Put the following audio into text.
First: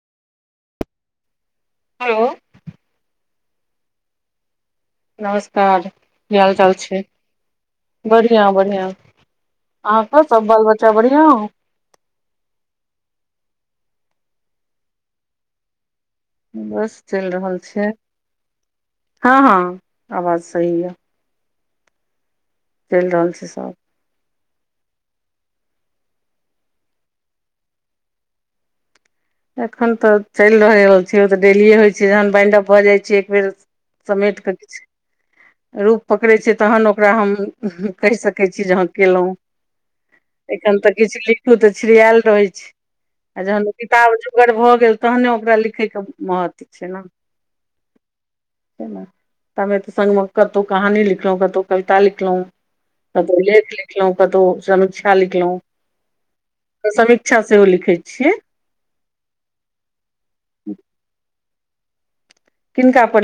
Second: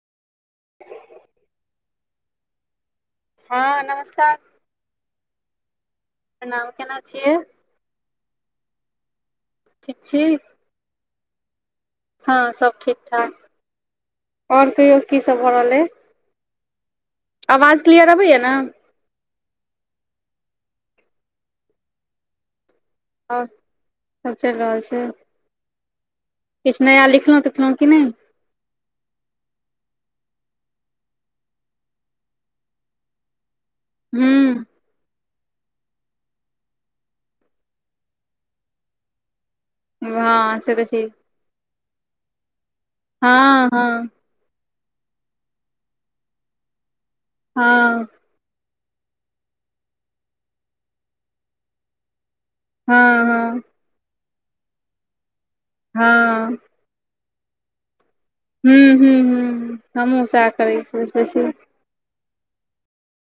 हलो। हां नमस्कार। नमस्कार की प्रणाम हाल-चाल केना छै? छियै बढ़ियाँ-बढ़ियाँ। ठीक अहाँ छी के सब बाल-बच्चा बढ़िया? हां सब ठीक-ठाक और कहियो की सब भऽ रहलै यै। बस चैल रह आवाज क्लियर अबै यै नै? हां-हां आवाज सही यै। चैल रहल और छै सब। सब चैल रहल छै। किछ नया लिखलौ-तिखलौ कि नै? एखन तऽ चैल रहल रहल छै ओ तऽ डेलीए होय छै जहन बाइंड अप भऽ जाइ छै एक बेेर समेट के हूँ किछ रूप पकड़ै छै तहन ओकरा हम उम्म कह सकै छीयै जे हां केलौ। हँ से एखन तऽ छै किछ लिखू तऽ छिड़यैल रहै छै आ हँ जहन ओ की हँ [unintelligible] गर भऽ गेल तहन नै ओकरा लिखै के महत्व छै नै। हां। तै नै तबै त संग मे कतो कहानी लिखलौ, कतौ कविता लिखलौ। कतो हँ हँ लेख लिखलो, कतो समीक्षा लिखलो। हां। तै समीक्षा सेहो लिखै छियै। हुं-हुं-हुं-हुं हम्हुं सैह करय छियै, ओय से बेसी किनका पर